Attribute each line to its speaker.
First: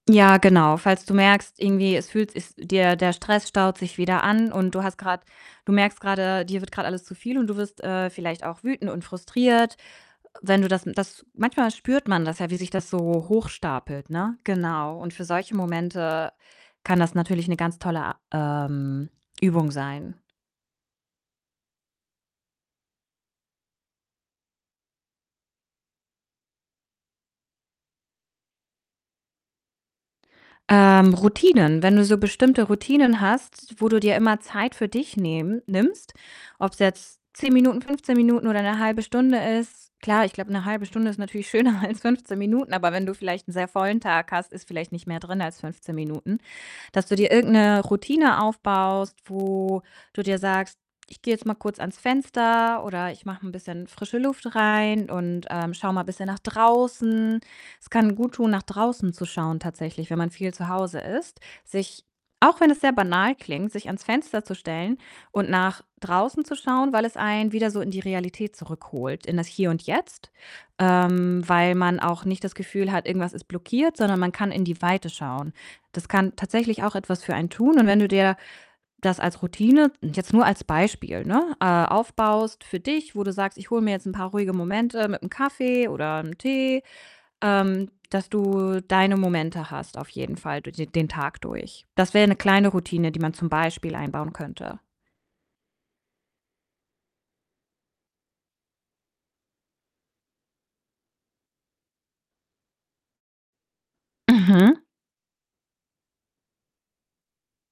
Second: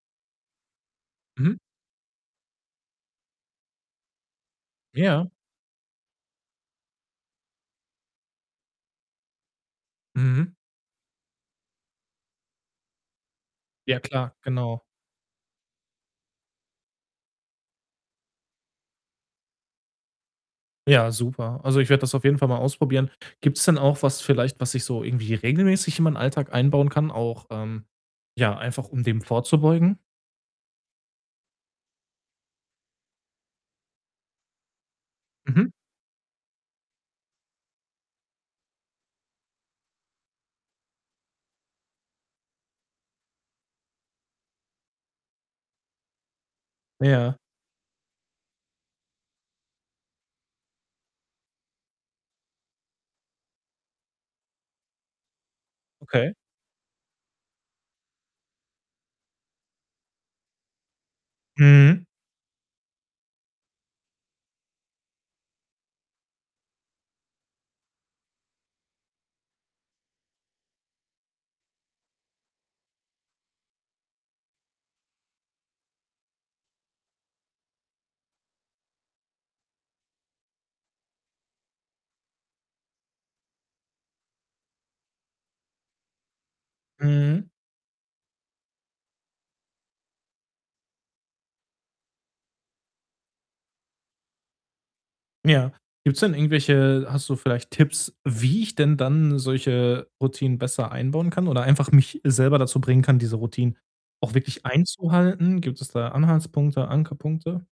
Speaker 1: Ja genau. Falls du
Speaker 2: Mhm.
Speaker 1: merkst, irgendwie es fühlt ist dir der Stress staut sich wieder an und du hast grad
Speaker 2: Ja.
Speaker 1: du merkst grade, dir wird grad alles zu viel und du wirst, äh, vielleicht auch wütend und frustriert.
Speaker 2: Mhm.
Speaker 1: Wenn du das m das manchmal spürt man das ja, wie sich das so
Speaker 2: Ja
Speaker 1: hochstapelt,
Speaker 2: klar,
Speaker 1: ne?
Speaker 2: genau.
Speaker 1: Genau, und für solche Momente kann das natürlich 'ne ganz tolle a ähm, Übung sein.
Speaker 2: Ja, super. Also, ich werde das auf jeden Fall mal ausprobieren. Gibt's denn auch was vielleicht, was ich so irgendwie regelmäßig in meinen Alltag einbauen kann auch, ähm, ja, einfach um dem vorzubeugen?
Speaker 1: Ähm, Routinen? Wenn du so bestimmte Routinen hast, wo du dir immer Zeit für dich nehmen
Speaker 2: Mhm.
Speaker 1: nimmst, ob's jetzt 10 Minuten, 15 Minuten oder 'ne 1/2 Stunde ist. Klar, ich glaube, 'ne 1/2 Stunde ist natürlich schöner als 15 Minuten, aber wenn du vielleicht 'n sehr vollen Tag hast, ist vielleicht nicht mehr drin als 15 Minuten. Dass du dir
Speaker 2: Ja.
Speaker 1: irgend 'ne Routine aufbaust, wo du dir sagst: „Ich gehe jetzt mal kurz ans Fenster“ oder „ich mache 'n bisschen frische Luft rein und, ähm, schau mal bisschen
Speaker 2: Okay.
Speaker 1: nach draußen.“ Es kann guttun, nach draußen zu schauen tatsächlich, wenn man viel zu Hause ist. Sich
Speaker 2: Mhm.
Speaker 1: auch wenn es sehr banal klingt, sich ans Fenster zu stellen und nach draußen zu schauen, weil es einen wieder so in die Realität zurückholt, in das Hier und Jetzt. Ähm, weil man auch nicht das Gefühl hat, irgendwas ist blockiert, sondern man kann in die Weite schauen. Das kann tatsächlich auch etwas für einen tun und wenn du dir das als Routine jetzt nur als Beispiel, ne, äh, aufbaust für dich, wo du sagst: „ich hole mir jetzt 'n paar ruhige Momente mit 'm Kaffee oder 'nem Tee“,
Speaker 2: Mhm.
Speaker 1: ähm, dass du deine Momente hast auf jeden Fall dur de den Tag durch. Das wäre 'ne kleine Routine, die man zum Beispiel einbauen könnte.
Speaker 2: Ja, gibt's denn irgendwelche hast du vielleicht Tipps, wie ich denn dann solche Routinen besser einbauen kann oder einfach mich selber dazu bringen kann, diese Routinen auch wirklich
Speaker 1: Mhm.
Speaker 2: einzuhalten? Gibt es da Anhaltspunkte, Ankerpunkte?